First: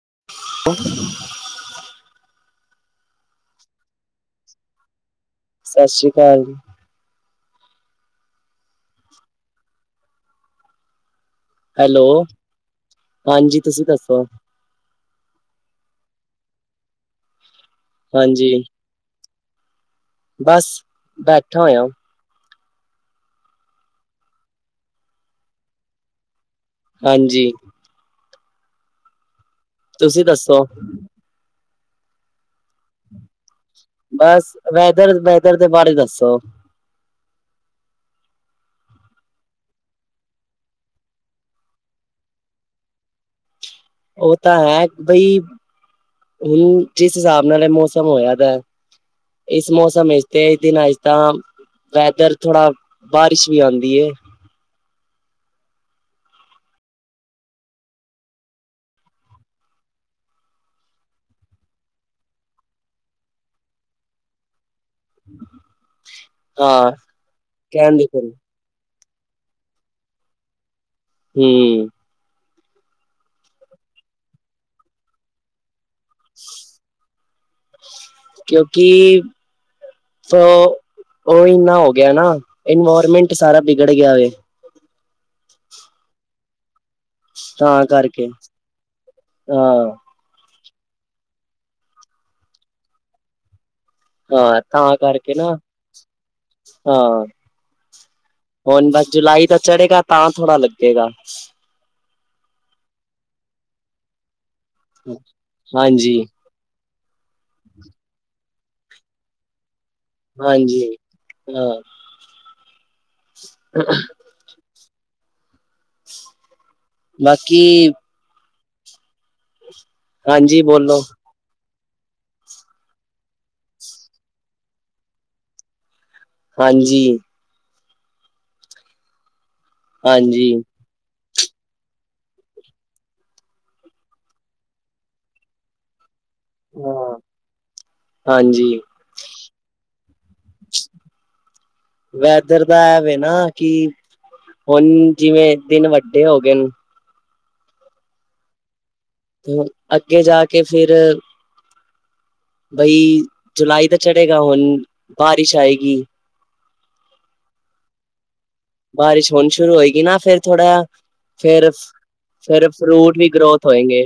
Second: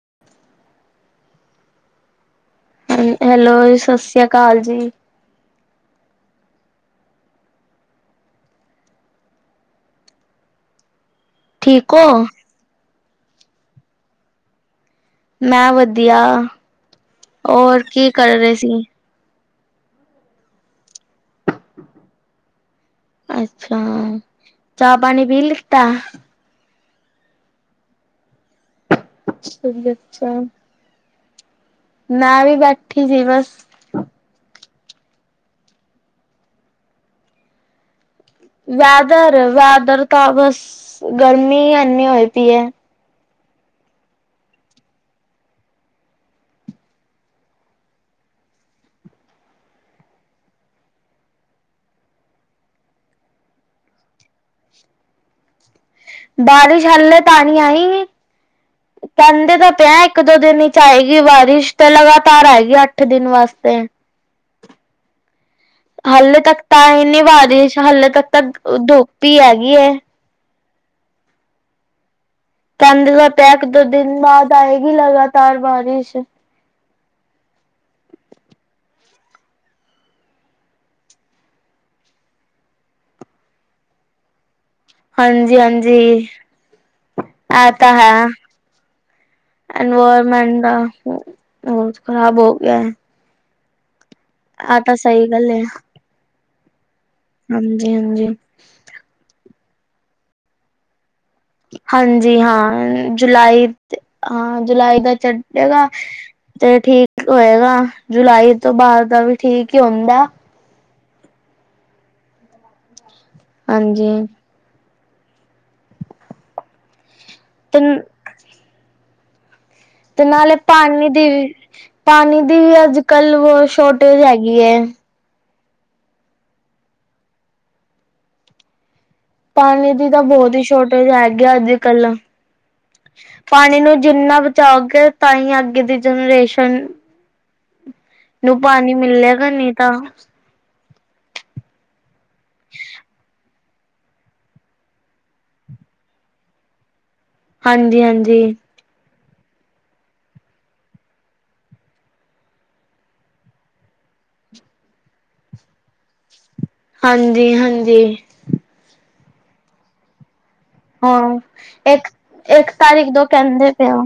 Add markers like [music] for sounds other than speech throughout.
[unintelligible] Hello Sat Sri ਅਕਾਲ ਜੀ ਸਤਿ ਸ੍ਰੀ ਅਕਾਲ ਜੀ ਠੀਕ ਹੈਲੋ ਹਾਂਜੀ ਤੁਸੀਂ ਦੱਸੋ ਮੈਂ ਵਧੀਆ ਹੋਰ ਕੀ ਕਰ ਰਹੇ ਹਾਂਜੀ ਸੀ ਬਸ ਬੈਠਾ ਹੋਇਆ ਅੱਛਾ ਚਾਹ ਪਾਣੀ ਪੀ ਲਿੱਤਾ ਹਾਂਜੀ [unintelligible] ਤੁਸੀਂ ਅੱਛਾ ਦੱਸੋ ਮੈਂ ਵੀ ਬੈਠੀ ਸੀ ਬਸ ਬਸ ਵੈਦਰ ਵੈਦਰ ਦੇ ਬਾਰੇ ਦੱਸੋ ਵੈਦਰ ਵੈਦਰ ਤਾਂ ਬਸ ਗਰਮੀ ਇਨੀ ਹੋਏ ਪਈ ਹੈ ਉਹ ਤਾਂ ਹੈ ਬਈ ਹੁਣ ਜਿਸ ਹਿਸਾਬ ਨਾਲ ਇਹ ਮੌਸਮ ਹੋਇਆਦਾ ਇਸ ਮੌਸਮ ਅ ਤੇ ਇਸ ਦਿਨ ਆਸ ਤਾਂ ਵੈਦਰ ਥੋੜਾ ਬਾਰਿਸ਼ ਵੀ ਆਉਂਦੀ ਹੈ। ਅੱਛਾ ਬਾਰਿਸ਼ ਹੱਲੇ ਤਾਣੀ ਆਈ ਨੀ ਕਹਿੰਦੇ ਤਾਂ ਪਿਆ ਇੱਕ ਦੋ ਦਿਨ ਵਿਚ ਆਏਗੀ ਬਾਰਿਸ਼ ਤੇ ਲਗਾਤਾਰ ਆਏਗੀ ਅੱਠ ਦਿਨ ਵਾਸਤੇ ਹ [inaudible] ਹਾਲੇ ਤੱਕ ਤਾਂ ਹਾਂ ਹੀ ਨੀ ਵਾਰਿਸ਼ ਕਹਿਣ ਦੀ ਹਾਲੇ ਤੱਕ ਤਾਂ ਦੁੱਪ ਭ ਆਗੀਈ ਹਮ ਚੰਦ ਦਾ ਪੈਕ ਦੋ ਦਿਨ ਬਾਅਦ ਆਏਗੀ ਲਗਾਤਾਰ ਬਾਰਿਸ਼ ਕਿਉਂਕਿ ਉਹ ਇਨਾ ਹੋ ਗਿਆ ਨਾ ਇਨਵਾਇਰਮੈਂਟ ਸਾਰਾ ਬੀਗੜ ਗਿਆ ਏ ਹਾਂਜੀ-ਹਾਂਜੀ, ਆ ਤਾਂ ਹੈ ਹਾਂ ਐਨਵਰਮੈਂਟ ਬ ਖ਼ਰਾਬ ਹੋ ਗਿਆ ਹੈ। ਹਾਂ ਆਹ ਤਾਂ ਸਹੀ ਕਰਕੇ ਨਾ ਗੱਲ ਹੈ ਹਾਂ ਹਾਂਜੀ ਹਾਂਜੀ ਹੁਣ ਬਸ ਜੁਲਾਈ ਦਾ ਚੜ੍ਹੇਗਾ ਤਾਂ ਥੋੜ੍ਹਾ ਲੱਗੇਗਾ। ਹਾਂਜੀ, ਹਾਂ ਜੁਲਾਈ ਹਾਂ ਜੁਲਾਈ ਦਾ ਚੱਡੇਗਾ ਹਾਂਜੀ ਤੇ ਠੀਕ ਹੋਏਗਾ, ਜੁਲਾਈ ਤੋਂ ਬਾਹਰ ਦਾ ਵੀ ਠੀਕ ਹੀ ਹੁੰਦਾ। ਹੂੰ, ਹਾਂਜੀ, ਬਾਕੀ ਤੇ ਤੇ ਨਾਲੇ ਹਾਂਜੀ ਬੋਲੋ ਪਾਨੀ ਦੀ ਵੀ ਪਾਣੀ ਦੀ ਵੀ ਅੱਜ-ਕੱਲ੍ਹ ਸ਼ੋਰਟੇਜ ਹੈਗੀ ਐ। ਹਾਂਜੀ, ਪਾਣੀ ਦੀ ਤਾਂ ਹਾਂਜੀ ਬਹੁਤ ਹੀ ਸ਼ੋਰਟੇਜ ਹੈਗੀ। ਅੱਜ-ਕੱਲ ਪਾਣੀ ਨੂੰ ਜਿੰਨਾ ਬਚਾਓਗੇ, ਤਾਂ ਹੀ ਅੱਗੇ ਦੀ ਜਨਰੇਸ਼ਨ ਹਾਂ ਨੂੰ ਹਾਂਜੀ ਪਾਣੀ ਮਿਲਿਆ ਗਾ ਨੀ, ਤਾਂ ਵੈਦਰ ਤਾਂ ਐਵੇ ਨਾ ਕਿ ਹੁਣ ਜਿਵੇਂ ਦਿਨ ਵੱਡੇ ਹੋ ਗਏ ਨੂੰ ਹਾਂਜੀ-ਹਾਂਜੀ, ਤੇ ਅੱਗੇ ਜਾ ਕੇ ਫਿਰ ਬਈ ਜੁਲਾਈ ਤਾਂ ਚੜੇਗਾ, ਹੁਣ ਬਾਰਿਸ਼ ਆਏਗੀ। ਹਾਂਜੀ-ਹਾਂਜੀ, ਬਾਰਿਸ਼ ਹੋਣੀ ਸ਼ੁਰੂ ਹੋਏਗੀ ਨਾ ਫੇਰ ਹਾਂ ਫਿਰ ਇੱਕ-ਇੱਕ ਤਾਰੀਖ ਫਰੂਟ ਦੋ ਵੀ ਗਰੋਥ ਕਹਿੰਦੇ ਪਏ ਆ। ਹੋਏਗੇ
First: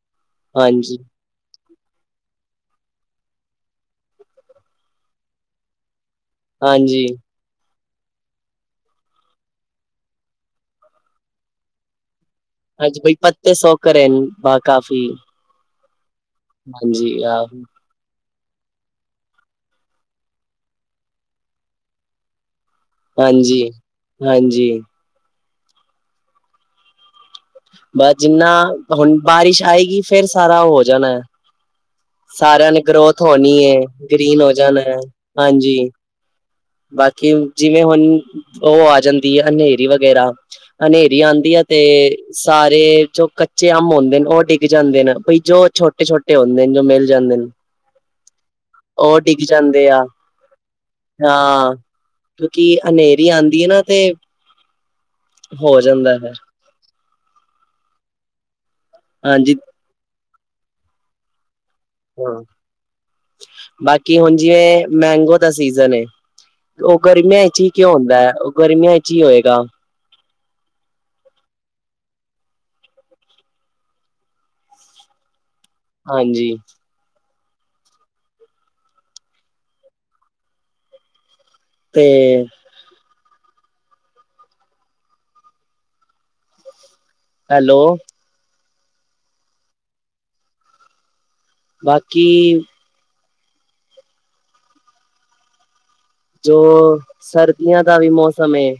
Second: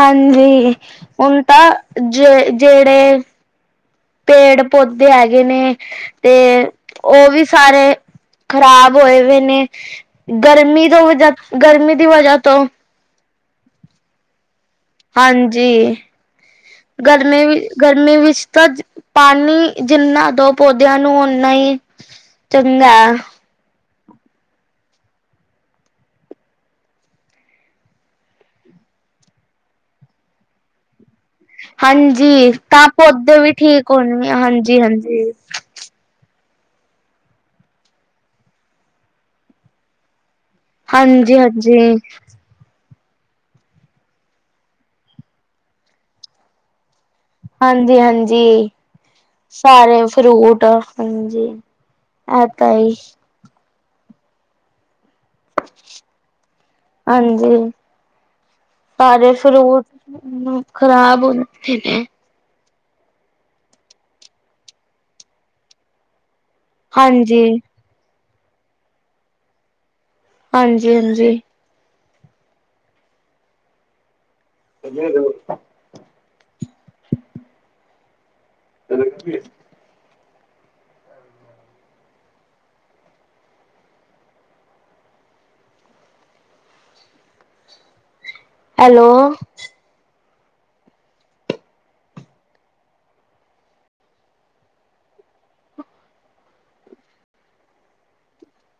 ਹਾਂਜੀ, ਹੁਣ ਤਾ ਜੇ ਜਿਹੜੇ ਪੇੜ ਪੌਦੇ ਹੈਗੇ ਨੇ ਤੇ ਹਾਂਜੀ ਉਹ ਵੀ ਸਾਰੇ ਖ਼ਰਾਬ ਹੋਏ-ਹੋਏ ਨੇ ਗਰਮੀ ਤੋਂ ਗਰਮੀ ਦੀ ਵਜ੍ਹਾ ਤੋਂ ਹਾਂਜੀ, ਬਈ ਪੱਤੇ ਸੌ ਕਰੇ ਬਾਕ ਹਾਂਜੀ, ਹਾਂਜੀ ਆ ਗਰਮੀ-ਗਰਮੀ ਵਿੱਚ ਤਾਂ ਪਾਣੀ ਜਿੰਨਾ ਦੋ ਪੌਦਿਆਂ ਨੂੰ ਓਨਾ ਹੀ ਚੰਗਾ ਐ। ਹਾਂਜੀ ਹਾਂਜੀ, ਬਸ ਜਿੰਨਾ ਹੁਣ ਬਾਰਿਸ਼ ਆਏਗੀ, ਫੇਰ ਸਾਰਾ ਉਹ ਹੋ ਜਾਣਾ ਹੈ। ਹਾਂਜੀ, ਸਾਰਿਆਂ ਨੇ ਤਾਂ ਗਰੋਥ ਪੌਦੇ ਹੋਣੀ ਵੀ ਹੈ ਠੀਕ ਹੋਣੇ ਆ ਗ੍ਰੀਨ ਹੋ ਜਾਣਾ ਹੈ ਹਾਂਜੀ-ਹਾਂਜੀ, ਹਾਂਜੀ ਬਾਕੀ ਜਿਵੇਂ ਹੁਣ ਉਹ ਆ ਜਾਂਦੀ ਹੈ, ਹਨੇਰੀ ਵਗੈਰਾ ਹਨੇਰੀ ਹਾਂਜੀ ਆਦੀ ਹੈ ਹਾਂਜੀ ਤੇ ਸਾਰੇ ਜੋ ਕੱਚੇ ਅੰਬ ਹੁੰਦੇ ਨੇ ਉਹ ਡਿੱਗ ਜਾਂਦੇ ਨੇ, ਬਈ ਜੋ ਛੋਟੇ-ਛੋਟੇ ਹੁੰਦੇ ਨੇ ਜੋ ਮਿਲ ਜਾਂਦੇ ਨੇ ਹਾਂਜੀ-ਹਾਂਜੀ, ਉਹ ਡਿੱਗ ਜਾਂਦੇ ਆ ਸਾਰੇ ਫਰੂਟ ਹਾਂਜੀ। ਹਾਂ ਇਹ ਕਿਉਂਕਿ ਤਾਂ ਹੀ ਹਨੇਰੀ ਆਦੀ ਹੈ ਨਾ, ਤੇ ਹੋ ਜਾਂਦਾ ਫੇਰ ਪਰ ਫਿਰੋਜ਼ ਖ਼ਰਾਬ ਹ ਹਾਂ ਬਾਕੀ ਹੁਣ ਜਿਵੇਂ, ਮੈਂਗੋ ਦਾ ਸੀਜਨ ਉਹ ਗਰਮੀਆਂ ਹਾਂਜੀ ਵਿੱਚ ਹੀ ਕਿਉਂ ਹੁੰਦਾ ਹੈ, ਉਹ ਗਰਮੀਆਂ ਵਿੱਚ ਹੀ ਹੋਏਗਾ। ਹਾਂਜੀ-ਹਾਂਜੀ, [unintelligible] ਹਾਂਜੀ [unintelligible] ਤੇ ਹੈਲੋ ਹੈਲੋ ਬਾਕੀ ਜੋ ਸਰਦੀਆਂ ਦਾ ਵੀ ਮੌਸਮ ਏ।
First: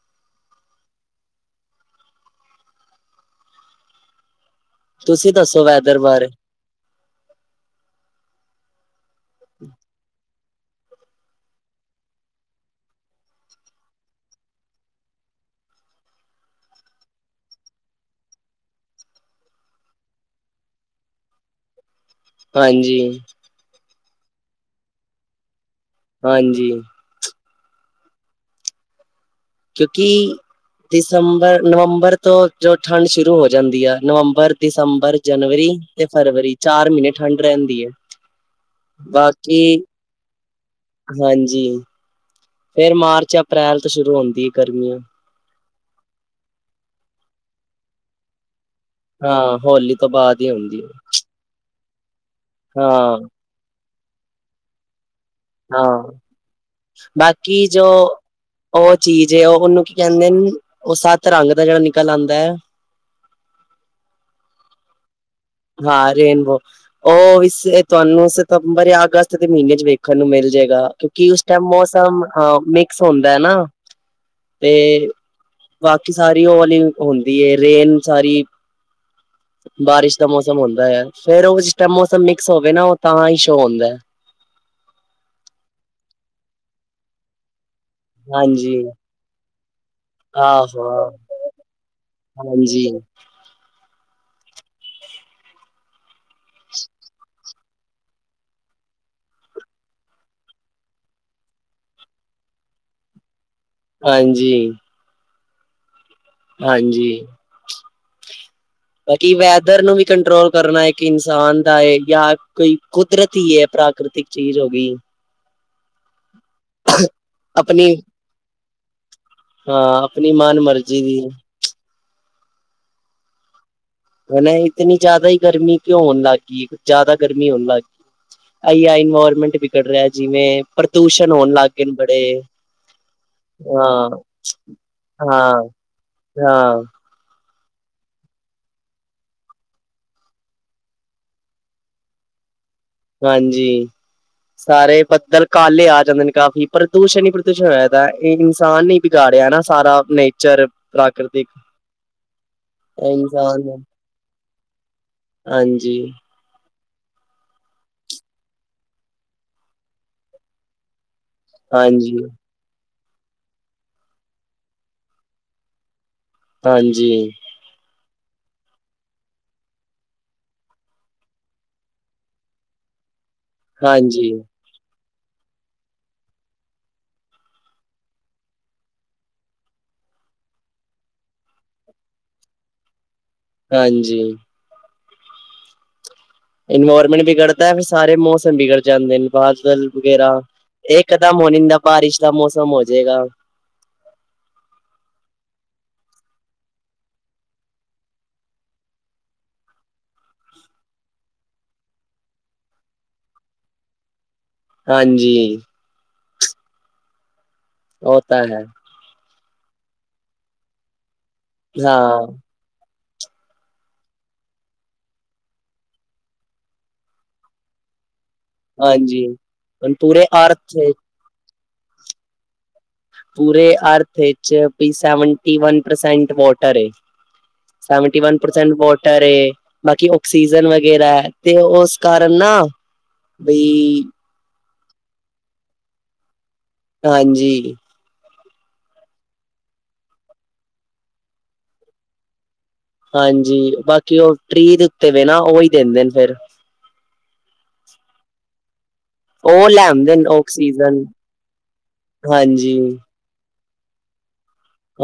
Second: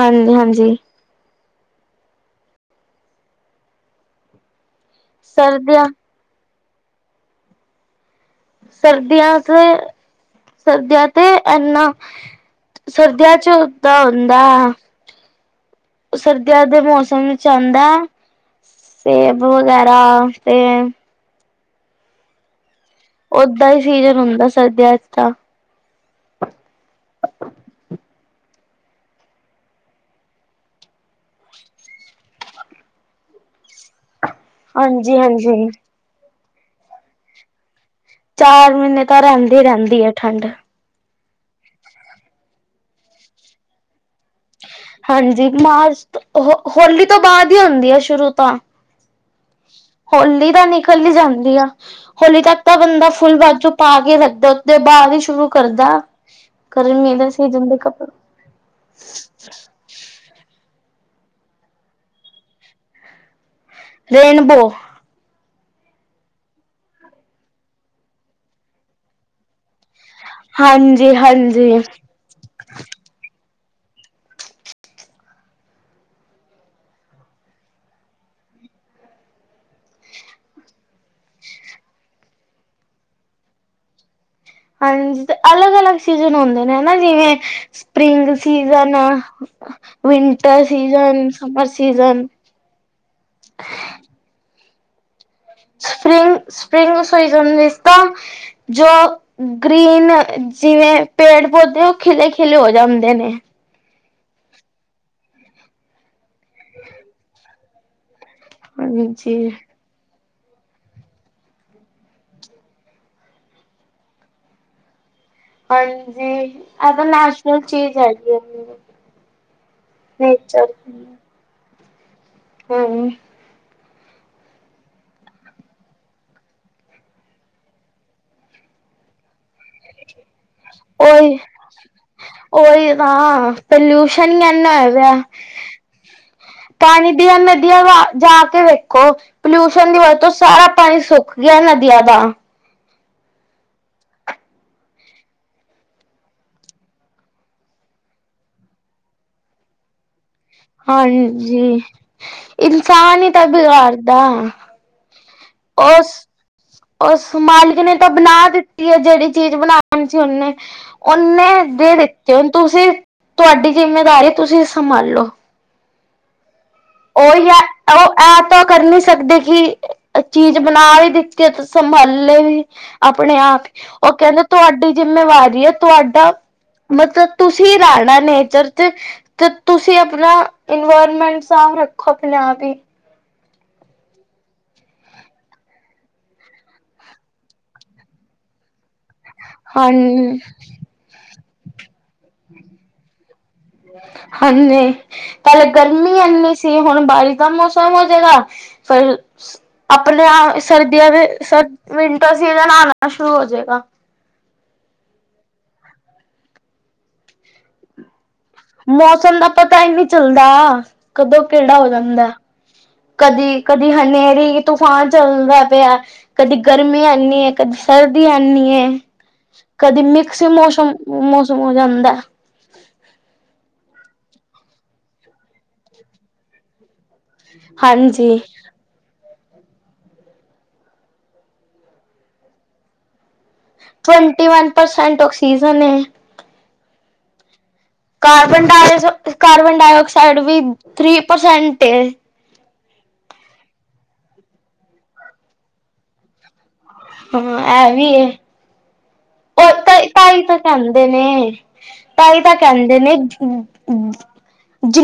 ਹਾਂਜੀ -ਹਾਂਜੀ ਤੁਸੀਂ ਦੱਸੋ ਸਰਦੀਆਂ ਵੈਦਰ ਬਾਰੇ ਸਰਦੀਆਂ 'ਚ ਸਰਦੀਆਂ ਤੇ ਏਨਾ ਸਰਦੀਆਂ 'ਚ ਦਾ ਹੁੰਦਾ। ਸਰਦੀਆਂ ਦੇ ਮੌਸਮ ਵਿੱਚ ਆਉਂਦਾ। ਸੇਬ ਵਗੈਰਾ ਤੇ ਹਾਂਜੀ ਓਦਾਂ ਹੀ ਸੀਜਨ ਹੁੰਦਾ ਸਰਦੀਆਂ 'ਚ ਤਾਂ ਹਾਂਜੀ ਕਿਉਂਕਿ ਦਸੰਬਰ ਨਵੰਬਰ ਤੋਂ ਜੋ ਠੰਡ ਸ਼ੁਰੂ ਹੋ ਜਾਂਦੀ ਆ ਨਵੰਬ ਪਰ ਹਾਂਜੀ ਦਸੰਬਰ ਜਨਵਰੀ ਹਾਂਜੀ ਤੇ ਫਰਵਰੀ ਚਾਰ ਮਹੀਨੇ ਠੰਢ ਰਹਿੰਦੀ ਏ। ਚਾਰ ਮਹੀਨੇ ਤਾਂ ਰਹਿੰਦੀ- ਰਹਿੰਦੀ ਐ ਠੰਡ। ਹਾਂਜੀ ਫੇਰ ਮਾਰਚ ਅਪ੍ਰੈਲ ਤੋਂ ਸ਼ੁਰੂ ਹੁੰਦੀ ਗਰਮੀ ਹਾਂਜੀ ਮਾਰਚ ਹੋ ਹੌਲੀ ਤੋਂ ਬਾਅਦ ਹੀ ਹੁੰਦੀ ਆ ਸ਼ੁਰੂ ਤਾਂ ਹਾਂ, ਹੋਲੀ ਤੋਂ ਬਾਅਦ ਹੌਲੀ ਹੀ ਤਾਂ ਹੁੰਦੀ ਹੈ। ਨਿਕਲ ਹੀ ਜਾਂਦੀ ਆ। ਹੌਲੀ ਤੱਕ ਤਾਂ ਬੰਦਾ ਹਾਂ-ਹਾਂ, ਫੁੱਲ ਬਾਜੂ ਪਾ ਕੇ ਰੱਖਦਾ ਉਸਦੇ ਬਾਅਦ ਸ਼ੁਰੂ ਕਰਦਾ ਕਰਨ ਮੇਦੇ ਸਹੀ ਬਾਕੀ ਦਿੰਦੇ ਜੋ ਕੱਪੜ ਉਹ ਚੀਜ਼ ਉਹ ਉਹਨੂੰ ਕੀ ਕਹਿੰਣੇ ਨੇ। ਉਹ ਸੱਤ ਰੰਗ ਦਾ ਜਿਹੜਾ ਨਿਕਲ ਆਉਂਦਾ ਐ। ਰੇਨਬੋ ਹਾਂ ਰੇਨਬੋ ਉਹ ਇਸ ਤੁਹਾਨੂੰ ਸਤੰਬਰ ਜਾਂ ਅਗਸਤ ਦੇ ਮਹੀਨੇ 'ਚ ਵੇਖ ਦੇਖਣ ਨੂੰ ਮਿਲ ਜਾਏਗਾ ਹਾਂਜੀ ਕਿਉਂਕਿ ਉਸ ਟਾਈਮ ਹਾਂਜੀ ਮੌਸਮ ਮਿਕਸ ਹੁੰਦਾ ਹੈ ਨਾ। ਤੇ ਬਾਕੀ ਸਾਰੀ ਉਹ ਵਾਲੀ ਹੁੰਦੀ ਰੇਨ ਸਾਰੀ ਬਾਰਿਸ਼ ਮੌਸਮ ਹੁੰਦਾ ਹੈ ਫੇਰ ਉਹ ਜਿਸ ਟਾਈਮ ਮੌਸਮ ਮਿਕਸ ਹੋਵੇ ਨਾ ਉਹ ਤਾਂ ਹੀ ਸ਼ੋਅ ਹੁੰਦਾ। ਹਾਂਜੀ ਤੇ ਅਲੱਗ- ਅਲੱਗ ਸੀਜ਼ਨ ਹੁੰਦੇ ਨੇ ਹਨਾ ਜਿਵੇਂ ਸਪ੍ਰਿੰਗ ਹਾਂਜੀ season winter season summer season ਹਾਂਜੀ ਸਪਿੰਗ- ਸਪ੍ਰਿੰਗ ਸੀਜਨ ਵਿਚ ਤਾਂ ਜੋ ਗ੍ਰੀਨ ਜਿਵੇਂ ਪੇੜ ਪੌਦੇ ਉਹ ਖਿਲੇ ਖਿਲੇ ਹੋ ਜਾਂਦੇ ਨੇ। ਹਾਂਜੀ ਹਾਂਜੀ ਬਾਕੀ ਹਾਂਜੀ-ਹਾਂਜੀ ਵੈਦਰ ਨੂੰ ਵੀ ਕੰਟਰੋਲ ਕਰਨਾ ਇੱਕ ਇਨਸਾਨ ਦਾ ਹੈ ਜਾਂ ਕੋਈ ਕੁਦਰਤੀ ਹੈ ਪ੍ਰਾਕ੍ਰਤਿਕ ਚੀਜ਼ ਹੋ ਗਈ। ਹਾਂਜੀ ਏਤਾਂ ਨੈਚੁਰਲ ਆਪਣੀ ਚੇਜ ਹੈਗੀ ਏ ਜੀ। ਹਾਂ ਆਪਣੀ ਮਨ ਮਰਜ਼ੀ ਦੀ [inaudible] ਹੂੰ ਹੋਣ ਏ ਇਤਨੀ ਜ਼ਿਆਦਾ ਹੀ ਗਰਮੀ ਕਿਉਂ ਹੋਣ ਲੱਗ ਗਈ ਜ਼ਿਆਦਾ ਗਰਮੀ ਹੋਣ ਲੱਗ ਗਈ। ਆਈ ਆ ਇਨਵਾਰਮੈਂਟ ਵਿ ਰਿਹਾ ਜਿਵੇਂ ਪ੍ਰਦੂਸ਼ਣ ਹੋਣ ਲੱਗ ਗਏ ਨੇ ਬੜੇ ਉਹੀ-ਉਹੀ ਹਾਂ। [inaudible] ਹੇਜਾ ਹਾਂ ਹਾਂ ਪਾਣੀ ਦੀਆਂ ਨਦੀਆਂ ਵਾ ਜਾ ਕੇ ਵੇਖੋ ਪਲਿਊਸ਼ਨ ਦੀ ਵਜ ਤੋਂ ਸਾਰਾ ਪਾਣੀ ਸੁੱਕ ਗਿਆ ਨਦੀਆਂ ਦਾ ਹਾਂਜੀ। ਸਾਰੇ ਬੱਦਲ ਕਾਲੇ ਆ ਜਾਂਦੇ ਨੇ ਕਾਫੀ ਪ੍ਰਦੂਸ਼ਣ ਹੀ ਪ੍ਰਦੂਸ਼ਣ ਹਿਆ ਪਿਆ ਹੈ ਇਹ ਇਨਸਾਨ ਹੀ ਬਿਗਾ। ਰੀਆ ਨਾ ਸਾਰਾ ਨਹੀਂ। ਹਾਂਜੀ ਇਹ ਇਨਸਾਨ ਹੀ ਤਾਂ ਨੇ ਬਿਗਾੜਦਾ। ਹਾਂਜੀ। ਉਸ ਉਸ ਮਾਲਿਕ ਨੇ ਤਾਂ ਬਣਾ ਦਿੱਤੀ ਹੈ ਜਿਹੜੀ ਚੀਜ਼ ਬਣਾਣੀ ਸੀ ਉਹਨੇ। ਉਹਨੇ ਦੇ ਹਾਂਜੀ ਦਿੱਤਿ ਹੁਨ ਤੁਸੀਂ ਤੁਹਾਡੀ ਜਿੰਮੇਦਾਰੀ ਤੁਸੀਂ ਸੰਭਾਲੋ। ਹਾਂਜੀ, ਉਹੀ ਹੈ ਉਹ ਐ ਤਾਂ ਕਰ ਨੀ ਸਕਦੇ ਕਿ। ਚੀਜ਼ ਬਣਾ ਵੀ ਦਿੱਤੀ ਤੇ ਸੰਭਾਲੇ ਵੀ ਆਪਣੇ ਆਪ ਹੀ ਉਹ ਹਾਂਜੀ, ਕਹਿੰਦੇ ਤੁਹਾਡੀ। ਜਿੰਮੇਵਾਰੀ ਹੈ ਤੁਹਾਡਾ। ਮਤਲਬ ਤੁਸੀਂ ਰਹਿਣਾ ਨੇਚਰ ਚ ਤੇ ਤੁਸੀਂ ਆਪਣਾ ਇਨਵਾਇਰਮੈਂਟ। ਸਾਫ਼ ਰੱਖੋ ਆਪਣੇ ਆਪ ਹੀ। ਹਾਂਜੀ। ਇਨਵਾਇਰਮੈਂਟ ਵਿਗੜਦਾ ਫੇਰ ਸਾਰੇ ਮੌਸਮ ਵਿਗੜ ਜਾਂਦੇ ਨੇ। ਹਾਂ ਬਾਦਲ ਵਗੈਰਾ ਏਕ ਦਮ ਹੋਨ ਇੰਦਾ ਬਾਰਿਸ਼ ਦਾ ਮੌਸਮ ਹੋਜਏਗਾ। ਹਾਂਜੀ ਕਲ ਗਰਮੀ ਇੰਨੀ ਸੀ ਹੁਣ ਬਾਰਿਸ਼ ਦਾ ਮੌਸਮ ਹੋ ਜੇਗਾ। ਫਿਰ ਆਪਣੇ ਆ ਸਰਦੀਆਂ ਦੇ ਸਰ ਵਿੰਟਰ ਸੀਜਨ ਆਣਾ ਸ਼ੁਰੂ ਹੋ ਜਾਏਗਾ। [unintelligible] ਹਾਂਜੀ। ਅ [unintelligible] ਮੌਸਮ ਦਾ ਪਤਾ ਹੀ ਨਹੀਂ ਚੱਲਦਾ ਕਦੋਂ ਕਿਹੜਾ ਹੋ ਜਾਂਦਾ। ਹਾਂ ਕਦੀ ਕਦੀ ਹਨੇਰੀ ਤੂਫਾਨ ਚੱਲਦਾ ਪਿਆ ਕਦੀ ਗਰਮੀ ਇਨੀ ਹੈ ਕਦੀ ਸਰ। ਐਨੀ ਏ ਹਾਂਜੀ ਹੁਣ ਕਦੇ ਪੂਰੇ ਮਿਕਸ ਅਰਥ ਮੌਸ਼ਮ ਮੌਸਮ ਹੋ ਜਾਂਦਾ। ਪੂਰੇ ਅਰਥ ਵਿੱਚ ਵੀ ਸੈਵਨਟੀ ਵਨ ਪਰਸੈਂਟ ਵੋਟਰ ਏ ਸੈਵਂਟੀ ਵਨ ਹਾਂਜੀ। ਪਰਸੈਂਟ ਵੋਟਰ ਏ। ਬਾਕੀ ਆਕਸੀਜਨ ਵਗੈਰਾ ਹੈ ਤੇ ਉਸ ਕਾਰਨ ਨਾ। ਬਈ ਟਵੰਟੀ ਵਨ ਪਰਸੈਂਟ ਆਕਸੀਜ਼ਨ ਹੈ। ਹਾਂਜੀ। ਕਾਰਬਨ ਡ ਕਾਰਬਨ ਡਾਇਆਕਸਾਈਡ ਵੀ ਥ੍ਰੀ ਪਰਸੈਂਟ ਏ। ਹਾਂਜੀ ਬਾਕੀ ਉਹ ਟ੍ਰੀ ਦੇ ਉੱਤੇ ਵੀ ਨਾ ਉਹੀ ਦਿੰਦੇ ਨੇ ਫਿਰ। ਹਾਂ ਇਹ ਵੀਏ। ਉਹ ਲੈਂਦੇ ਨੇ ਤਾਈ ਤਾਂ ਆਕਸੀਜਨ ਕਹਿੰਦੇ ਨੇ ਤਾਈ ਤਾਂ ਹਾਂਜੀ ਕਹਿੰਦੇ ਨੇ।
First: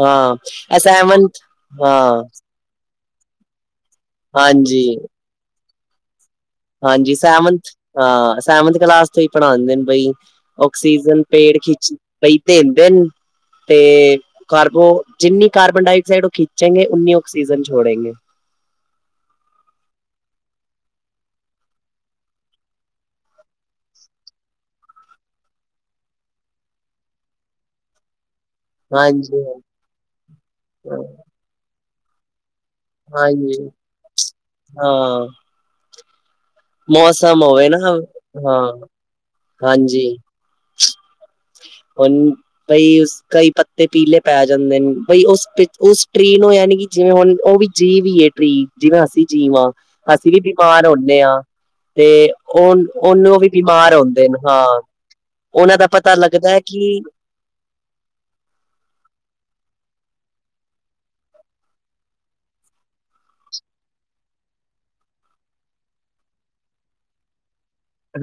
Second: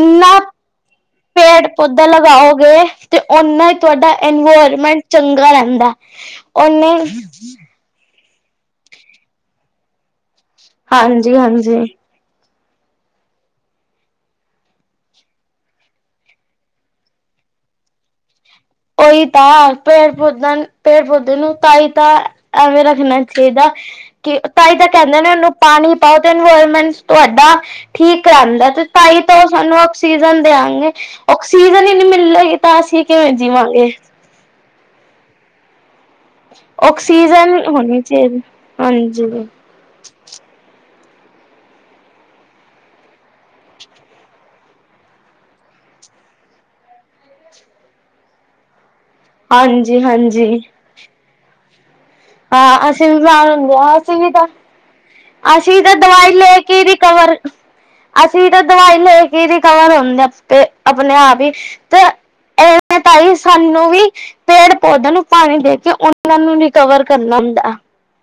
ਹਾਂ ਇਹ ਸੈਵਨਥ ਪੇੜ ਪੋਧਾ ਹਾਂ ਲਗਾਓਗੇ। ਤੇ ਓਨਾ ਹੀ ਤੁਹਾਡਾ ਹਾਂਜੀ ਇਨਵਾਇਰਮੈਂਟ ਚੰਗਾ ਰਹਿੰਦਾ। ਉਹਨੇ ਹਾਂਜੀ ਸਹਿਮੰਤ ਅਹ। ਸੈਵਂਥ ਕਲਾਸ ਤੋਂ ਹੀ ਪੜ੍ਹਾਉਂਦੇ ਨੇ ਬਈ ਆਕਸੀਜਨ ਪੇੜ ਹਾਂਜੀ-ਹਾਂਜੀ ਖਿੱਚ ਬਈ ਦੇਂਦੇ ਹਨ। ਤੇ ਕਾਰਬੋ ਜਿੰਨੀ ਕਾਰਬਨ ਡਾਇਆਕਸਾਈਡ ਉਹ ਖਿੱਚੇਗੇ ਉਓਨੀ ਆਕਸੀਜਨ ਛੋੜੇਗੇ। ਉਹੀ ਤਾਂ ਪੇੜ ਪੌਧਿਆਂ ਪੇੜ ਪੋਧੇ ਨੂੰ ਤਾਂ ਹੀ ਤਾਂ ਐਵੇਂ ਰੱਖਣਾ ਨਈ ਚਾਹੀਦਾ। ਕਿ ਤਾਂ ਹੀ ਤਾਂ ਕਹਿੰਦੇ ਨੇ ਉਹਨੂੰ ਪਾਣੀ ਪਾਓ ਤੇ ਇਨਵਾਇਰਮੈਂਟ ਤੁਹਾਡਾ ਠੀਕ। ਕਰਾਂਦਾ ਤੇ ਤਾਈ ਤਾਂ ਹਾਂਜੀ ਉਹ ਸਾਨੂੰ ਆਕਸੀਜਨ ਦਿਆਂਗੇ ਆਕਸੀਜ। ਤਾਂ ਅਸੀਂ ਕਿਵੇਂ ਹਾਂਜੀ ਜੀਵਾਂਗੇ। ਹਾਂ। ਮੌਸਮ ਓਕਸੀਜਨ ਹੋਵੇ ਨਾ ਹੋਣੀ ਚਾਹੀਦੀ ਹਾਂ ਹਾਂਜੀ। ਹਾਂਜੀ [inaudible] ਹੁਣ ਬਈ ਕਈ ਪੱਤੇ ਪੀਲੇ ਪੈ ਜਾਂਦੇ ਨੇ ਬਈ ਉਸ ਉਸ ਟ੍ਰੀ ਨੂੰ ਐ ਨੀ ਕਿ। ਜਿਵੇਂ ਹੁਣ ਉਹ ਵੀ ਜੀਵ ਹੀ ਹੈ ਟ੍ਰੀ ਜਿਵੇਂ ਅਸੀਂ ਜੀਵ ਹਾਂ ਅਸੀਂ ਵੀ ਹਾਂਜੀ-ਹਾਂਜੀ ਬੀਮਾਰ ਹੁੰਦੇ ਹਾਂ। ਤੇ ਓ ਹਾਂ ਅਸੀਂ ਉਹ ਨੂੰ ਵੀ ਹੁੰਦੇ ਬਿਮਾਰ ਹਾਂ ਅਸੀਂ ਆਉਂਦੇ ਵੀ ਨੇ ਤਾਂ ਹਾਂ। ਉਹਨਾਂ ਅਸੀਂ ਦਾ ਤਾਂ ਪਤਾ ਦਵਾਈ ਲੱਗਦਾ ਲੈ ਹੈ ਕੇ ਕਿ ਰਿਕਵਰ ਅਸੀਂ ਤਾਂ ਦਵਾਈ ਲੈ ਕੇ ਰਿਕਵਰ ਹੁੰ। ਆਪਣੇ ਆਪ ਹੀ ਤਾਂ ਇਹ। ਤ ਹੀ ਸਾਨੂੰ ਵੀ ਪੇੜ ਪੌਦਿਆਂ ਨੂੰ ਪਾਣੀ ਦੇ ਕੇ ਉਹਨਾਂ ਨੂੰ ਰਿਕਵਰ ਕਰਨਾ ਹੁੰਦਾ।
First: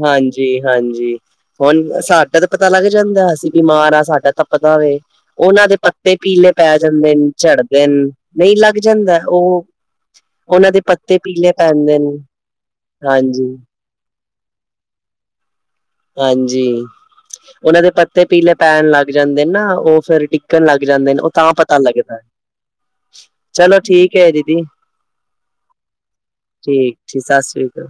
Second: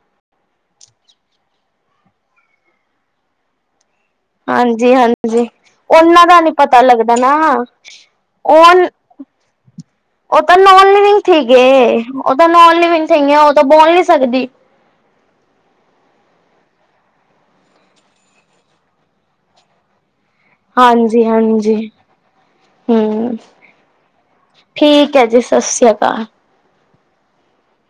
ਹਾਂਜੀ-ਹਾਂਜੀ ਹੁਣ ਸਾਡਾ ਤਾਂ ਪਤਾ ਲੱਗ ਜਾਂਦਾ ਸੀ, ਅਸੀ ਬਿਮਾਰ ਆ ਸਾਡਾ ਤਪਦਾ ਹਾਂਜੀ ਹੋਵੇ, ਹਾਂਜੀ ਉਹਨਾਂ ਦੇ ਪੱਤੇ ਉਹਨਾਂ ਦਾ ਨੀ ਪੀਲੇ ਪੈ ਪਤਾ ਜਾਂਦੇ ਲੱਗਦਾ ਨੇ ਨਾ ਝੜਦੇ ਨੇ ਨਹੀਂ ਉਹ ਲੱਗ ਜਾਂਦੇ। ਉਹ ਉਹ ਤਾਂ ਉਹਨਾਂ ਦੇ ਨੋਨ ਪੱਤੇ ਲਿਵਿੰਗ ਪੀਲੇ ਸੀਗੇ, ਪੈਂਦੇ ਨੇ ਉਹ ਤਾਂ ਨੋਨ ਲਿਵਿੰਗ ਸੀਗੀਆਂ ਉਹ ਹਾਂਜੀ ਤਾਂ ਬੋਲ ਨੀ ਸਕਦੀ ਹਾਂਜੀ, ਉਹਨਾਂ ਦੇ ਪੱਤੇ ਪੀਲੇ ਪੈਣ ਲੱਗ ਜਾਂਦੇ ਨਾ ਉਹ ਫੇਰ ਟੁਟਣ ਲੱਗ ਜਾਂਦੇ ਨੇ ਹਾਂਜੀ ਉਹ ਤਾਂ ਪਤਾ ਹਾਂਜੀ ਲੱਗਦਾ। ਹਮ ਚਲੋ ਠੀਕ ਹੈ ਦੀਦੀ ਠੀਕ ਹੈ ਜੀ ਸਤਿ ਸ੍ਰੀ ਅਕਾਲ ਠੀਕ ਜੀ ਸਤਿ ਸ੍ਰੀ ਕਾਲ